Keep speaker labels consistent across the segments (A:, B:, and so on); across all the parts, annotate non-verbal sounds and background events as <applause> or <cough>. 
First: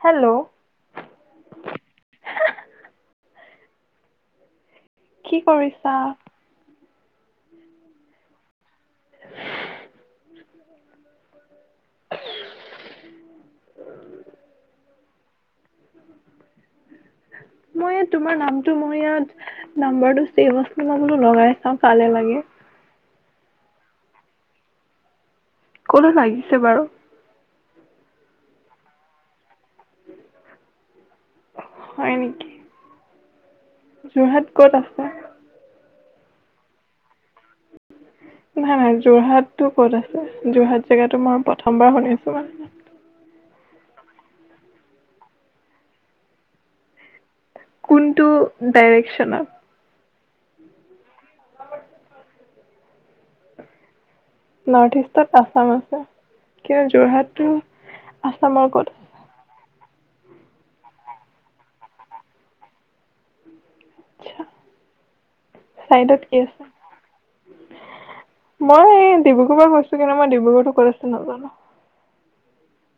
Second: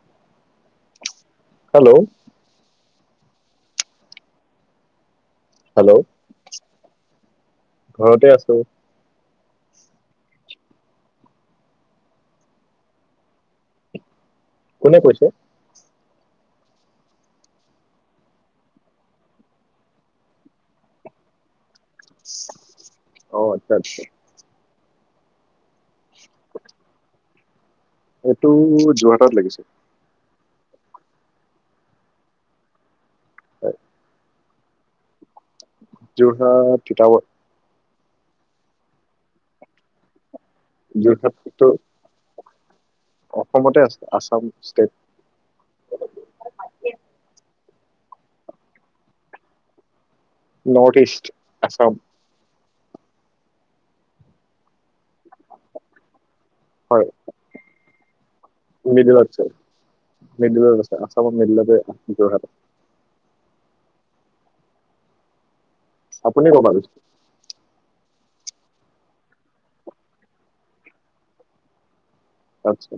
A: হেল্ল'হেহ
B: hello
A: কি
B: hello
A: কৰিছা?
B: ঘৰতে আছো। কোনে কৈছে?
A: মই ইয়াত তোমাৰ নামটো মই ইয়াত নাম্বাৰটো চেভ আছিলে বোলো লগাই অ', কালে লাগে।
B: অ', আচ্ছা, আচ্ছা।
A: ক'লৈ লাগিছে বাৰু?
B: এইটো যোৰহাটত লাগিছে।
A: হয়, নেকি?
B: হয়,
A: যোৰহাট ক'ত আছে?
B: যোৰহাট, তিতাবৰ
A: নাই, নাই যোৰহাটতো ক'ত আছে? যোৰহাট জেগাটো মই
B: যোৰহাটতো
A: প্ৰথমবাৰ শুনিছোঁ মানে।
B: অসমতে আছে, আচাম ষ্টেট।
A: কোনটো ডাইৰেকচনত?
B: নৰ্থ ইষ্ট আচাম
A: নৰ্থ ইষ্টত আচাম আছে। কিন্ত
B: হয়
A: যোৰহাটতো
B: <unintelligible> মিডিলত আছে, আচামৰ মিডিলতে যোৰহাট আছ
A: আচ্ছা। চাইডত কি
B: আপুনি ক'ৰ
A: আছে?
B: পৰা কৈছে
A: মই এই ডিব্ৰুগড়ৰ পৰা কৈছো, কিন্তু মই ডিব্ৰুগড়তো ক'ত আছে নাজানো।
B: আতছা।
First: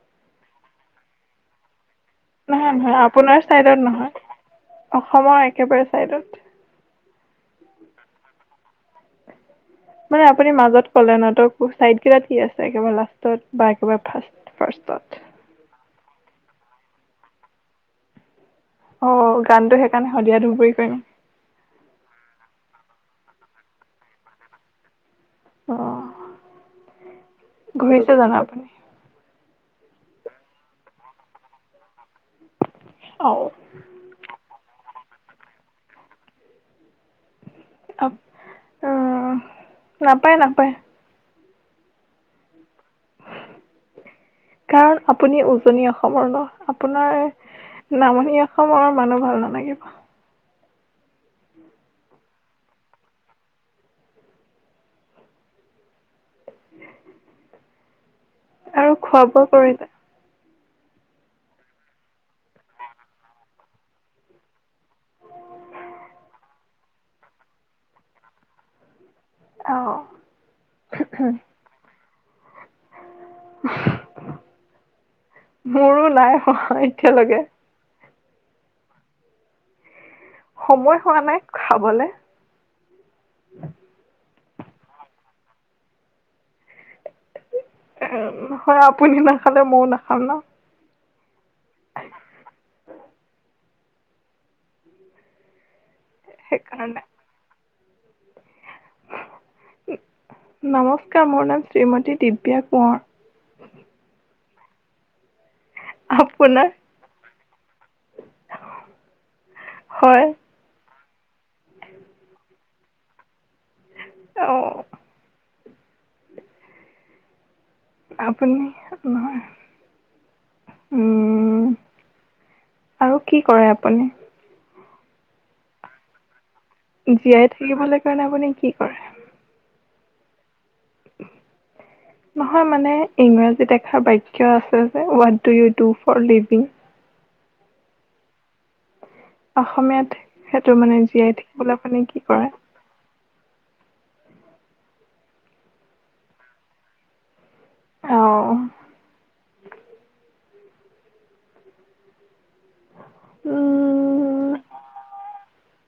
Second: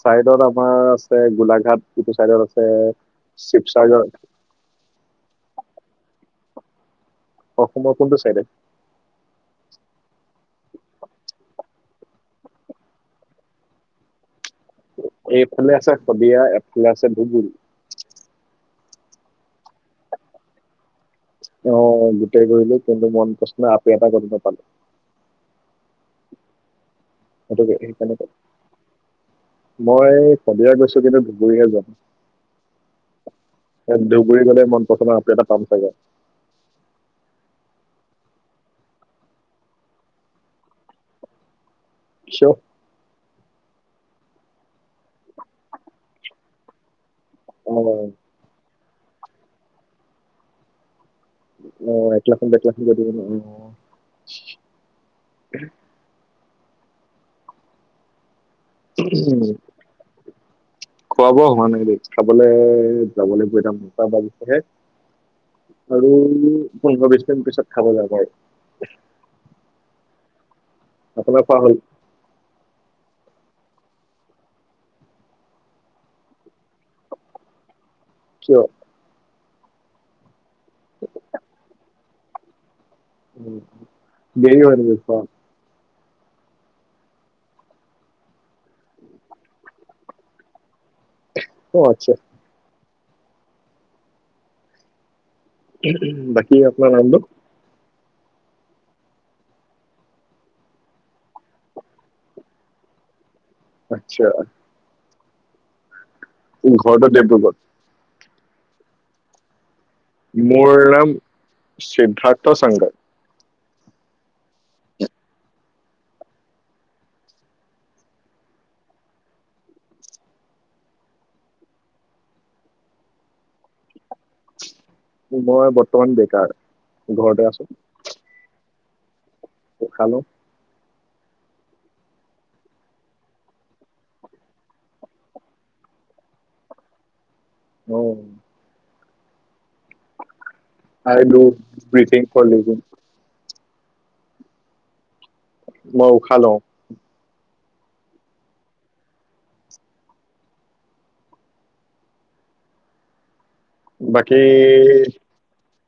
B: চাইডত আমাৰ আছে গোলাঘাট। ইটো চাইডত আছে
A: নহয়, নহয় আপোনাৰ চাইডত
B: শিৱসাগৰ
A: নহয় অসমৰ একেবাৰে চাইডত?
B: অসমৰ কোনটো চাইডে?
A: মানে আপুনি মাজত ক'লে ন? ত' চাইড কেইটাত কি আছে? একেবাৰে লাষ্টত বা একেবাৰে ফাৰ্ষ্ট ফাৰ্ষ্টত
B: এইফালে আছে শদিয়া ফালে আছে ধুবুৰী
A: অ', গানটো সেইকাৰণে শদিয়া, ধুবুৰী <unintelligible>
B: অ', গোটেই ঘূৰিলোঁ কিন্তু মন পচন্দৰ আপি এটা ক'তো নাপালো।
A: অ'।
B: মইটো
A: ঘূৰিছে
B: সেইকাৰণে
A: জানো আপুনি
B: মই শদিয়া গৈছো কিন্তু ধুবুৰীহে যোৱা
A: অ
B: নাই। ধুবুৰী গ'লে মন পচন্দৰ আপি এটা পাম চাগে।
A: অ', নাপায়, নাপায়।
B: <unintelligible>
A: কাৰণ আপুনি উজনি অসমৰ ন' আপোনাৰ
B: অ
A: নামনি অসমৰ মানুহ ভাল নালাগিব।
B: অ', <unintelligible> অ'।
A: উ <unintelligible> আৰু খোৱা বোৱা কৰিলে
B: খোৱা বোৱা হোৱা নাই দেই খাবলৈ যাব লাগিব <unintelligible> আৰু পোন্ধৰ বিশ মিনিট পিছত খাব যাম আৰু
A: অ
B: আপোনাৰ খোৱা হ'ল
A: মোৰো নাই হোৱা, এতিয়ালৈকে।
B: কিয়?
A: সময় হোৱা নাই, খাবলে
B: উম--দেৰি হয় নেকি খোৱা
A: এ নহয় আপুনি নাখালে, ময়ো নাখাম ন
B: অ আচ্ছা বাকী আপোনাৰ
A: সেইকাৰণে
B: নামটো
A: নমস্কাৰ, মোৰ নাম শ্ৰীমতী দিব্যা কোঁৱৰ।
B: আচ্ছা
A: আপোনাৰ
B: উম ঘৰটো ডিব্ৰুগড়
A: হয়
B: মোৰ নাম সিদ্ধাৰ্থ শংকৰ
A: অ আপুনি, নহয় উম আৰু কি কৰে আপুনি?
B: মই বৰ্তমান বেকাৰ ঘৰতে
A: জীয়াই
B: আছো
A: থাকিবলৈ কাৰণে আপুনি কি কৰে?
B: উশাহ লও।
A: নহয় মানে ইংৰাজী এখাৰ বাক্য আছে যে what do you do for living
B: অ
A: অসমীয়াত সেইটো মানে,
B: আই
A: জীয়াই
B: ডু
A: থাকিবলৈ আপুনি
B: ব্ৰিথিং
A: কি
B: ফৰ
A: কৰে?
B: লিভিং মউ খালোঁ।
A: অ উম
B: বাকী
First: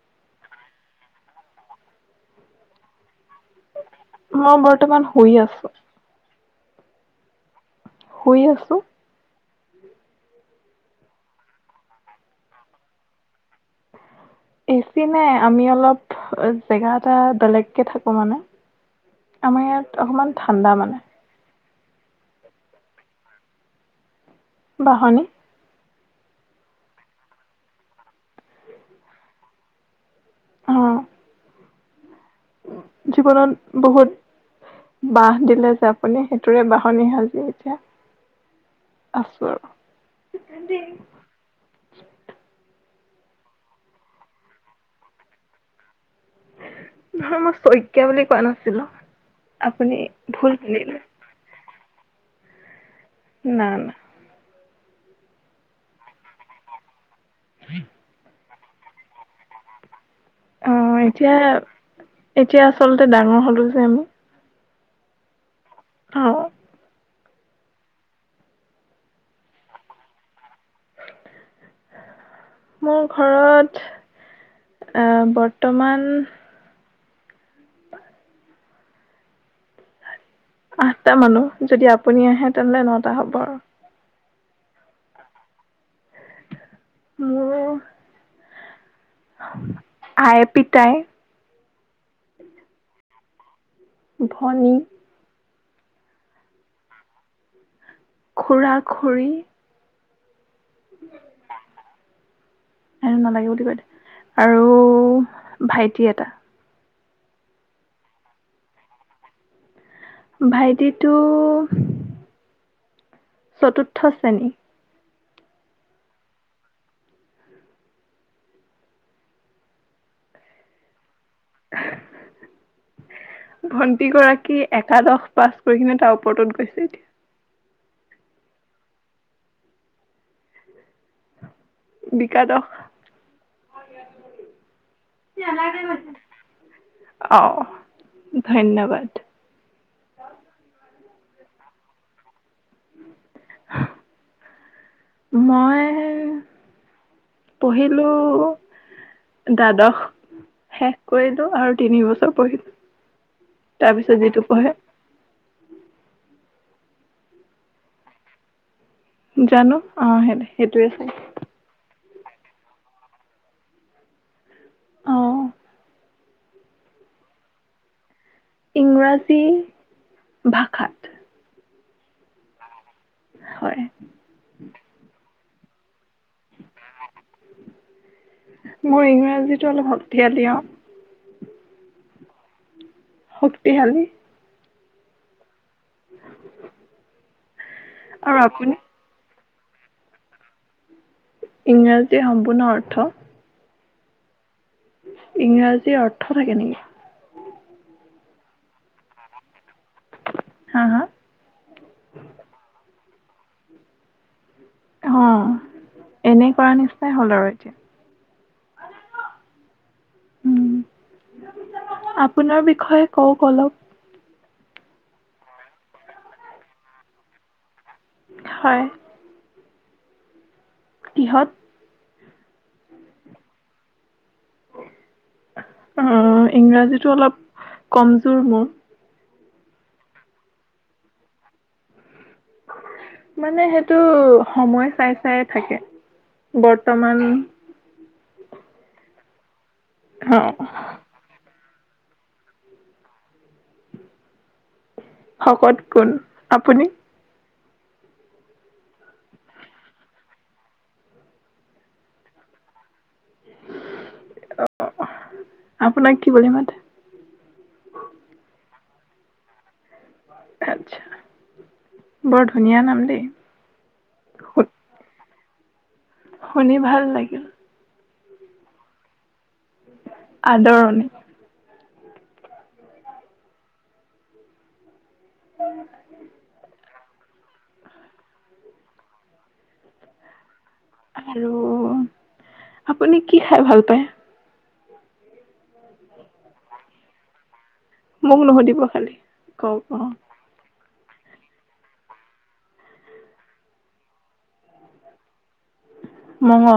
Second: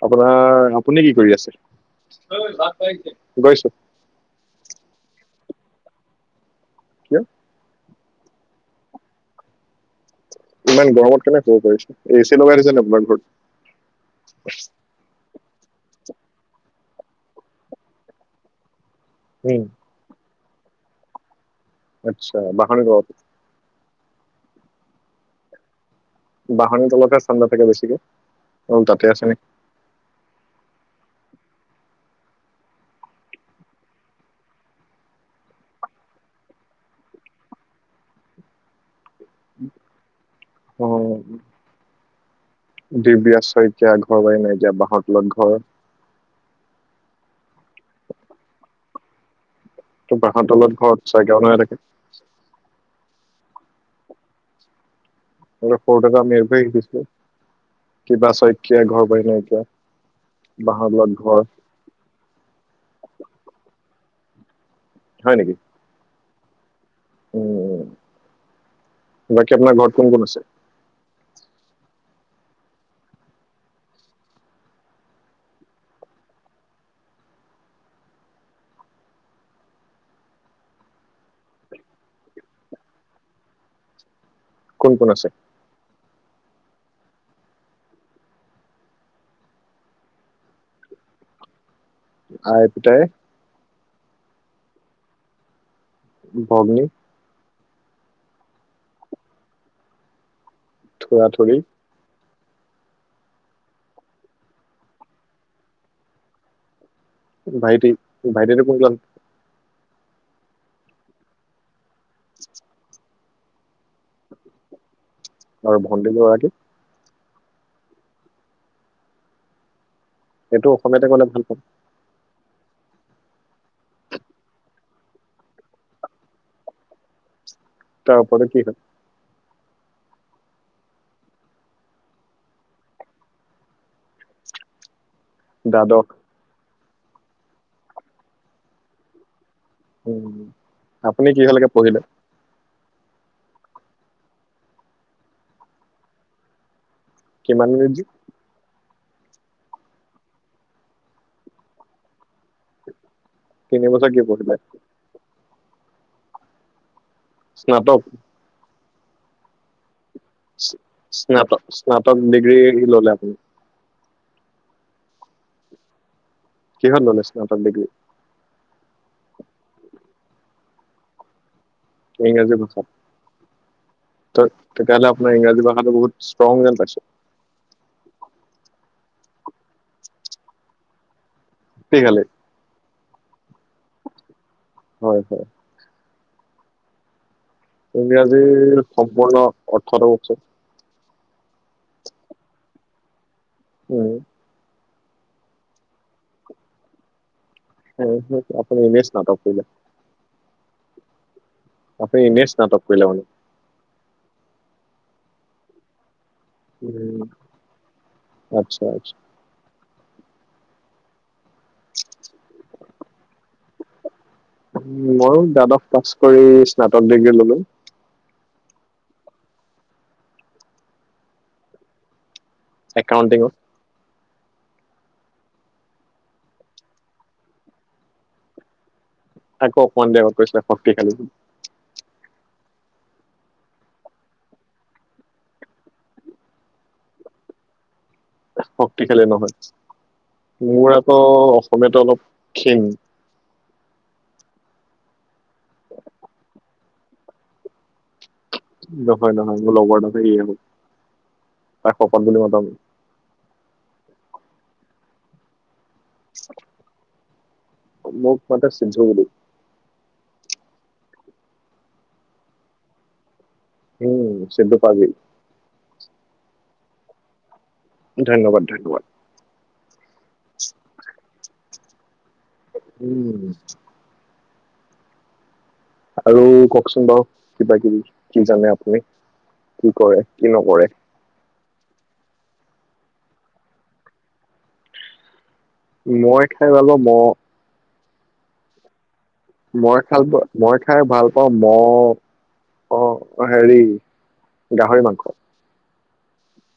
B: আপোনাৰ আপুনি কি কৰি আছে গৈছোঁ।
A: মই বৰ্তমান শুই আছোঁ।
B: কিয়?
A: শুই আছোঁ
B: ইমান গৰমত কেনেকৈ শুব পাৰিছে? এ চি লগাই দিছে নাই আপোনাৰ ঘৰত
A: এ চি নাই আমি অলপ--জেগা এটা বেলেগকে থাকো মানে,
B: উম,
A: আমাৰ ইয়াত অকমান ঠাণ্ডা মানে
B: আচ্ছা--বাহনি গৰত
A: বাহনিত
B: বাহনিৰ তলতে ঠাণ্ডা থাকে বেছিকে অ তাতে আছে নে?
A: অ'। জীৱনত বহুত বাঁহ দিলে যে আপুনি, সেইটোৰে বাহনি সাজি এতিয়া, আছোঁ আৰু
B: অ'। দিব্যা শইকীয়া, ঘৰ-বাৰী নাইকিয়া, বাঁহৰ তলত ঘৰ।
A: নহয় মই শইকীয়া বুলি কোৱা নাছিলো।
B: বাঁহৰ তলত ঘৰত চাইকে নাই থাকে। নাই।
A: না, না।
B: সকৰোতে যে আমি এইটোই শিকিছিলো। কিবা চৈত কিয় ঘৰ বাৰী নাইকীয়া।
A: অ', এতিয়া, এতিয়া আচলতে ডাঙৰ হ'লো যে, আমি।
B: হয়, নেকি?
A: অ'।
B: উম, বাকী আপোনাৰ ঘৰত কোন, কোন আছে?
A: মোৰ ঘৰত আ, বৰ্তমান আঠটা মানুহ যদি আপুনি আহে তেনেহ'লে নটা হ'ব আৰু।
B: কোন, কোন আছে?
A: মোৰ আই, পিতাই।
B: আই, পিটাই।
A: ভনী
B: ভগ্নী
A: খুৰা, খুৰী।
B: থুৰা থুৰি
A: এ, নালাগে বুলি কয় দে আৰু ভাইটি এটা
B: ভাইটি, ভাইটিতো কোন ক্লাচ?
A: ভাইটিতো চতুৰ্থ শ্ৰেণী।
B: আৰু ভণ্টি গৰাকী? এইটো অসমীয়াতে ক'লে ভাল পাম
A: নাই। ভন্টি গৰাকী একাদশ পাছ কৰি কিনে তাৰ ওপৰতত গৈছে এতিয়া।
B: তাৰ ওপৰত কি হয়?
A: বিকাদশ
B: দাদক
A: অহ, ধন্যবাদ।
B: উম। আপুনি কিহৰলৈকে পঢ়িলে?
A: মই
B: কিমান
A: পঢ়িলো।
B: মিনিট-
A: দ্বাদশ শেষ কৰিলোঁ আৰু তিনি বছৰ পঢ়িলোঁ
B: তিনি
A: তাৰ
B: বছৰ কি
A: পিছত যিটো
B: পঢ়িলে
A: পঢ়ে।
B: স্নাতক?
A: জানো? অ সেই সেইটোৱে চাই
B: চ-স্নাত স্নাত টক ডিগ্ৰী ল'লে আপুনি।
A: অ'।
B: কিহত ল'লে স্নাতক ডিগ্ৰী?
A: ইংৰাজী ভাষাত।
B: ইংৰাজী ভাষাত?
A: হয়
B: ত, তেতিয়াহলে আপোনাৰ ইংৰাজী <unintelligible> বহুত ষ্ট্ৰং যেন পাইছোঁ।
A: মোৰ ইংৰাজীটো অলপ শক্তিশালী, অ'।
B: শক্তিশালী?
A: শক্তিশালী।
B: হয়, হয়।
A: আৰু আপুনি
B: ইংৰাজীৰ সম্পূৰ্ণ অৰ্থটো কওকচোন।
A: ইংৰাজীৰ সম্পূৰ্ণ অৰ্থ?
B: উম।
A: ইংৰাজীৰ অৰ্থ থাকে নেকি?
B: <unintelligible> আপুনি এনে স্নাতক কৰিলে।
A: হা, হা?
B: আপুনি এনে স্নাতক কৰিলে বুলো।
A: অহ। এনেই কৰা নিচিনাই
B: উম
A: হ'ল আৰু এতিয়া।
B: আচ্ছা আচ্ছা
A: উম। আপোনাৰ বিষয়ে কওক অলপ।
B: ময়ো দ্বাদশ পাচ কৰি স্নাতক ডিগ্ৰী ল'লো।
A: হয়। কিহত?
B: একাউণ্টিংত।
A: অ', ইংৰাজীটো অলপ কমজোৰ মোৰ।
B: আকৌ অকমান দেৰি আগত কৈছিলা শক্তিশালী বুলি।
A: মানে সেইটো সময় চাই চাইয়ে থাকে বৰ্তমান,
B: শক্তিশালী নহয়?
A: অ',
B: মোৰ আকৌ অ অসমীয়াটো অলপ ক্ষীণ।
A: শকত কোন, আপুনি?
B: নহয়, নহয়। মোৰ লগৰ <unintelligible> তাক শকত বুলি মাতাম
A: অ', আপোনাক কি বুলি মাতে?
B: মোক মাতে সূৰ্য্য বুলি।
A: আটচা বৰ ধুনীয়া নাম দেই।
B: উম
A: শু-
B: চিদ্ধ পাজি
A: শুনি ভাল লাগিল
B: ধন্যবাদ ধন্যবাদ
A: আদৰণি
B: উম আৰু ক ককচোন বাৰু কিবা কিবি কি জানে আপুনি কি কৰে কি নকৰে
A: আৰু আপুনি কি খাই ভাল পায়
B: মই খাই ভাল পাও ম
A: মোক নুশুধিব খালি কওক অ
B: মই খাল মই খাই ভাল পাওঁ ম অ হেৰি গাহৰি মাংস
A: মঙহ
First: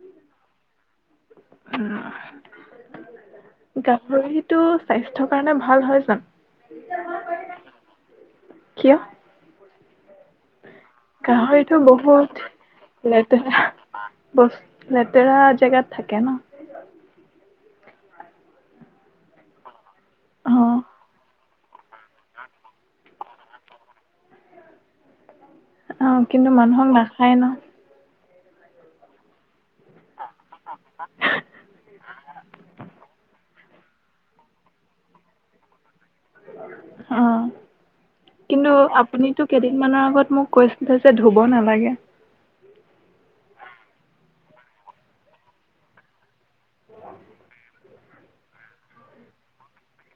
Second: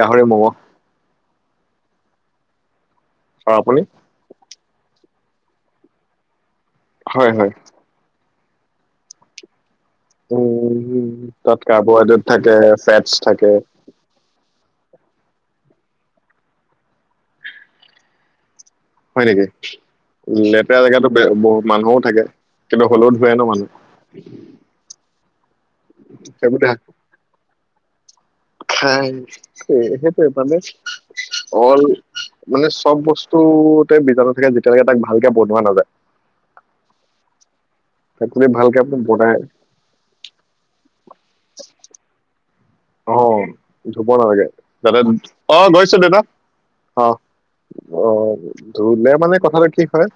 B: গাহৰি মঙহ
A: উম
B: অ আপুনি
A: গাহৰি টো স্বাস্থ্যৰ কাৰণে ভাল হয় জানো?
B: হয় হয়
A: কিয়
B: উ তাত
A: গাহৰিটো
B: কাৰ্বহাইড্ৰেট
A: বহুত
B: থাকে ফেটছ থাকে
A: লেতেৰা বস লেতেৰা জেগাত থাকে ন
B: হয় নেকি
A: অ
B: লেতেৰা জেগাটো বে বহুত মানুহো থাকে কিন্তু হ'লেও ধোৱে ন মানুহ
A: অ কিন্তু মানুহক নাখায় ন
B: খায় সেইটোৱে মানে অল মানে চব বস্তুতে বীজাণু থাকে যেতিয়ালৈকে তাক ভালকে বনোৱা নাযায়
A: অ
B: তাক যদি
A: কিন্তু
B: ভালকে আপুনি বনাই
A: আপুনিটো কেইদিনমানানৰ আগত মোক কৈছিল যে ধুব নালাগে
B: অ ধুব নালাগে যাতে অ গৈছো দেউতা অ অ', ধুলে মানে কথাটো কি হয়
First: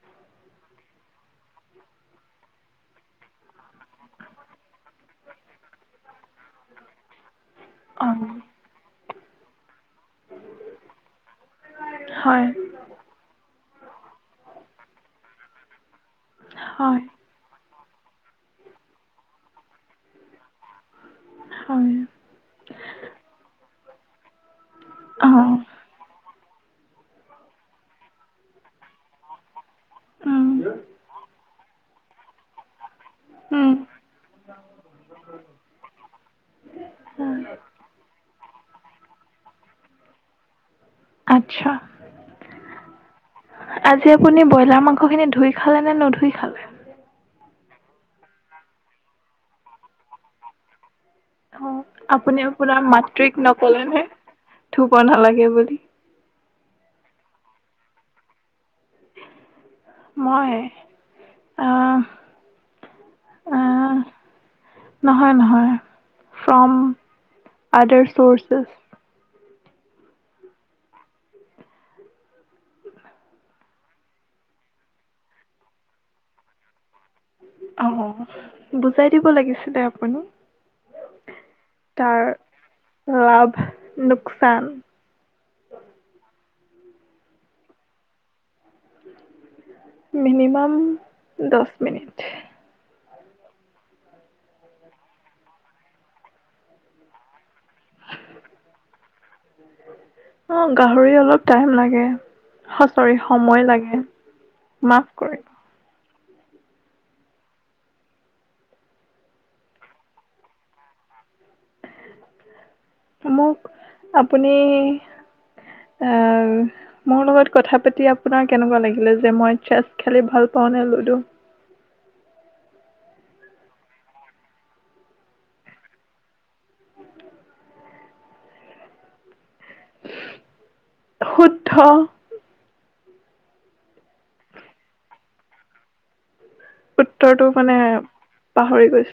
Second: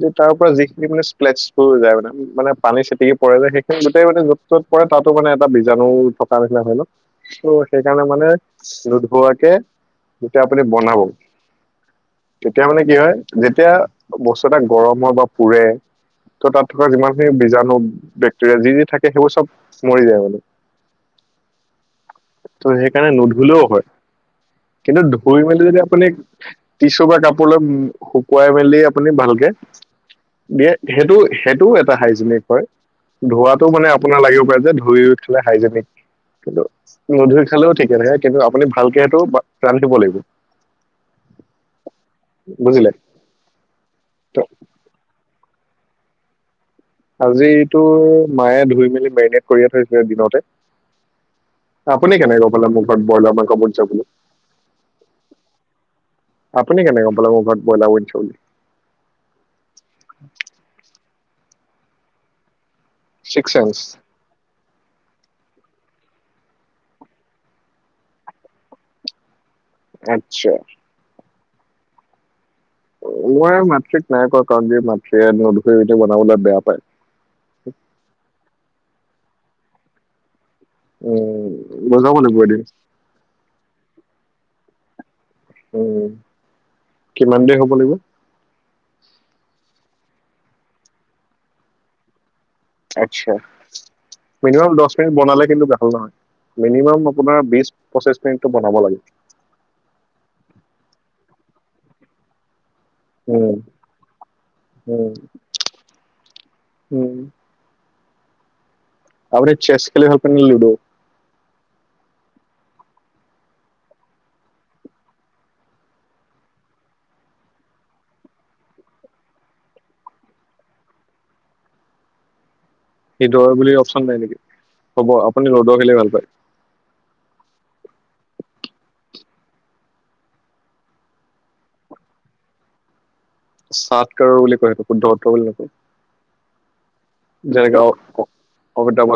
B: যে তাৰ পৰা যিখিনি মানে স্পেল্টচ যায় মানে মানে পানী চিটিকি পৰে যায় সেইখিনি গোটেই মানে য'ত য'ত পৰে তাতো মানে এটা বীজাণু থকা নিচিনা হয় ন'। ত' সেইকাৰণে
A: অ
B: মানে খোৱাকে যেতিয়া আপুনি বনাব
A: হয়
B: তেতিয়া মানে কি হয় যেতিয়া বস্তু এটা গৰম হয় বা পুৰে ত' তাত থকা
A: হয়
B: যিমান খিনি বীজাণু বেক্টেৰিয়া যি যি থাকে সেইবোৰ চব মৰি যায় মানে।
A: হয়
B: ত' সেইকাৰণে নুধুলেও হয়। কিন্তু
A: অ
B: ধুই মেলি যদি আপুনি টিশু বা কাপোৰলৈ শুকুৱাই মেলি আপুনি ভালকে
A: উম
B: দিয়ে সেইটো সেই টোও এটা হাইজেনিক হয়। ধোৱাটো
A: উম
B: মানে আপোনাৰ লাগে যে ধুই উঠে হাইজেনিক কিন্তু নধুই খালেওঁ ঠিকে থাকে কিন্তু আপুনি ভালকে সেইটো ৰান্ধিব লাগিব।
A: আচ্ছা।
B: বুজিলে।
A: আজি
B: ত
A: আপুনি ব্ৰইলাৰ মাংস খিনি ধুই খালে নে নুধুই খালে?
B: আজি এইটো মায়ে ধুই মেলি মেৰিনেট কৰিয়ে থৈছিলে দিনতে।
A: অ
B: আপুনি কেনেকে গম পালে
A: আপোনাৰ
B: মোৰ ঘৰত
A: মাতৃক
B: ব্ৰইলাৰ মাংস বনিছে
A: নকলেনে
B: বুলি,
A: ধুব নালাগে বুলি?
B: আপুনি কেনে গম পালে মোৰ ঘৰত ব্ৰইলাৰ বনিছে বুলি।
A: মই আহ
B: ছিক্সচেন্চ।
A: আহ নহয়, নহয় ফ্ৰম আদাৰ চৰ্চেছ।
B: আত্ছা। মই মাতৃক নাই কোৱা কাৰণ যে, মাতৃয়ে <unintelligible> বনাবলৈ বেয়া পায়।
A: অহ। বুজাই দিব লাগিছিলে আপুনি।
B: উম বুজাব
A: তাৰ
B: লাগিব এদিন
A: লাভ, লোকচান।
B: উম, কিমান দেৰি হ'ব লাগিব?
A: মিনিমাম দচ মিনিট।
B: আতচ্ছা মিনিমাম দচ মিনিট বনালে কিন্তু ভাল নহয়, মিনিমাম আপোনাৰ বিচ, পঁচিশ মিনিটতো বনাব লাগে
A: অ', গাহৰি অলপ টাইম লাগে। হ, চৰি
B: উম
A: সময় লাগে মাফ
B: উম
A: কৰি
B: উম। আপুনি চেছ খেলি ভাল পায় নে লুডো?
A: মোক আপুনি মোৰ লগত কথা পাতি আপোনাৰ কেনেকুৱা লাগিলে যে মই চেছ খেলি ভাল পাওঁ নে লুডো?
B: সেতো হয় বুলি অপচন নাই নেকি হ'ব আপুনি লুড' খেলি ভাল পায়।
A: শুদ্ধ।
B: সাটকাৰৰ বুলি কয় সেইটো শুদ্ধ উত্তৰ বুলি নকয়।
A: উত্তৰটো মানে পাহৰি
B: যেনেকে
A: গৈছে।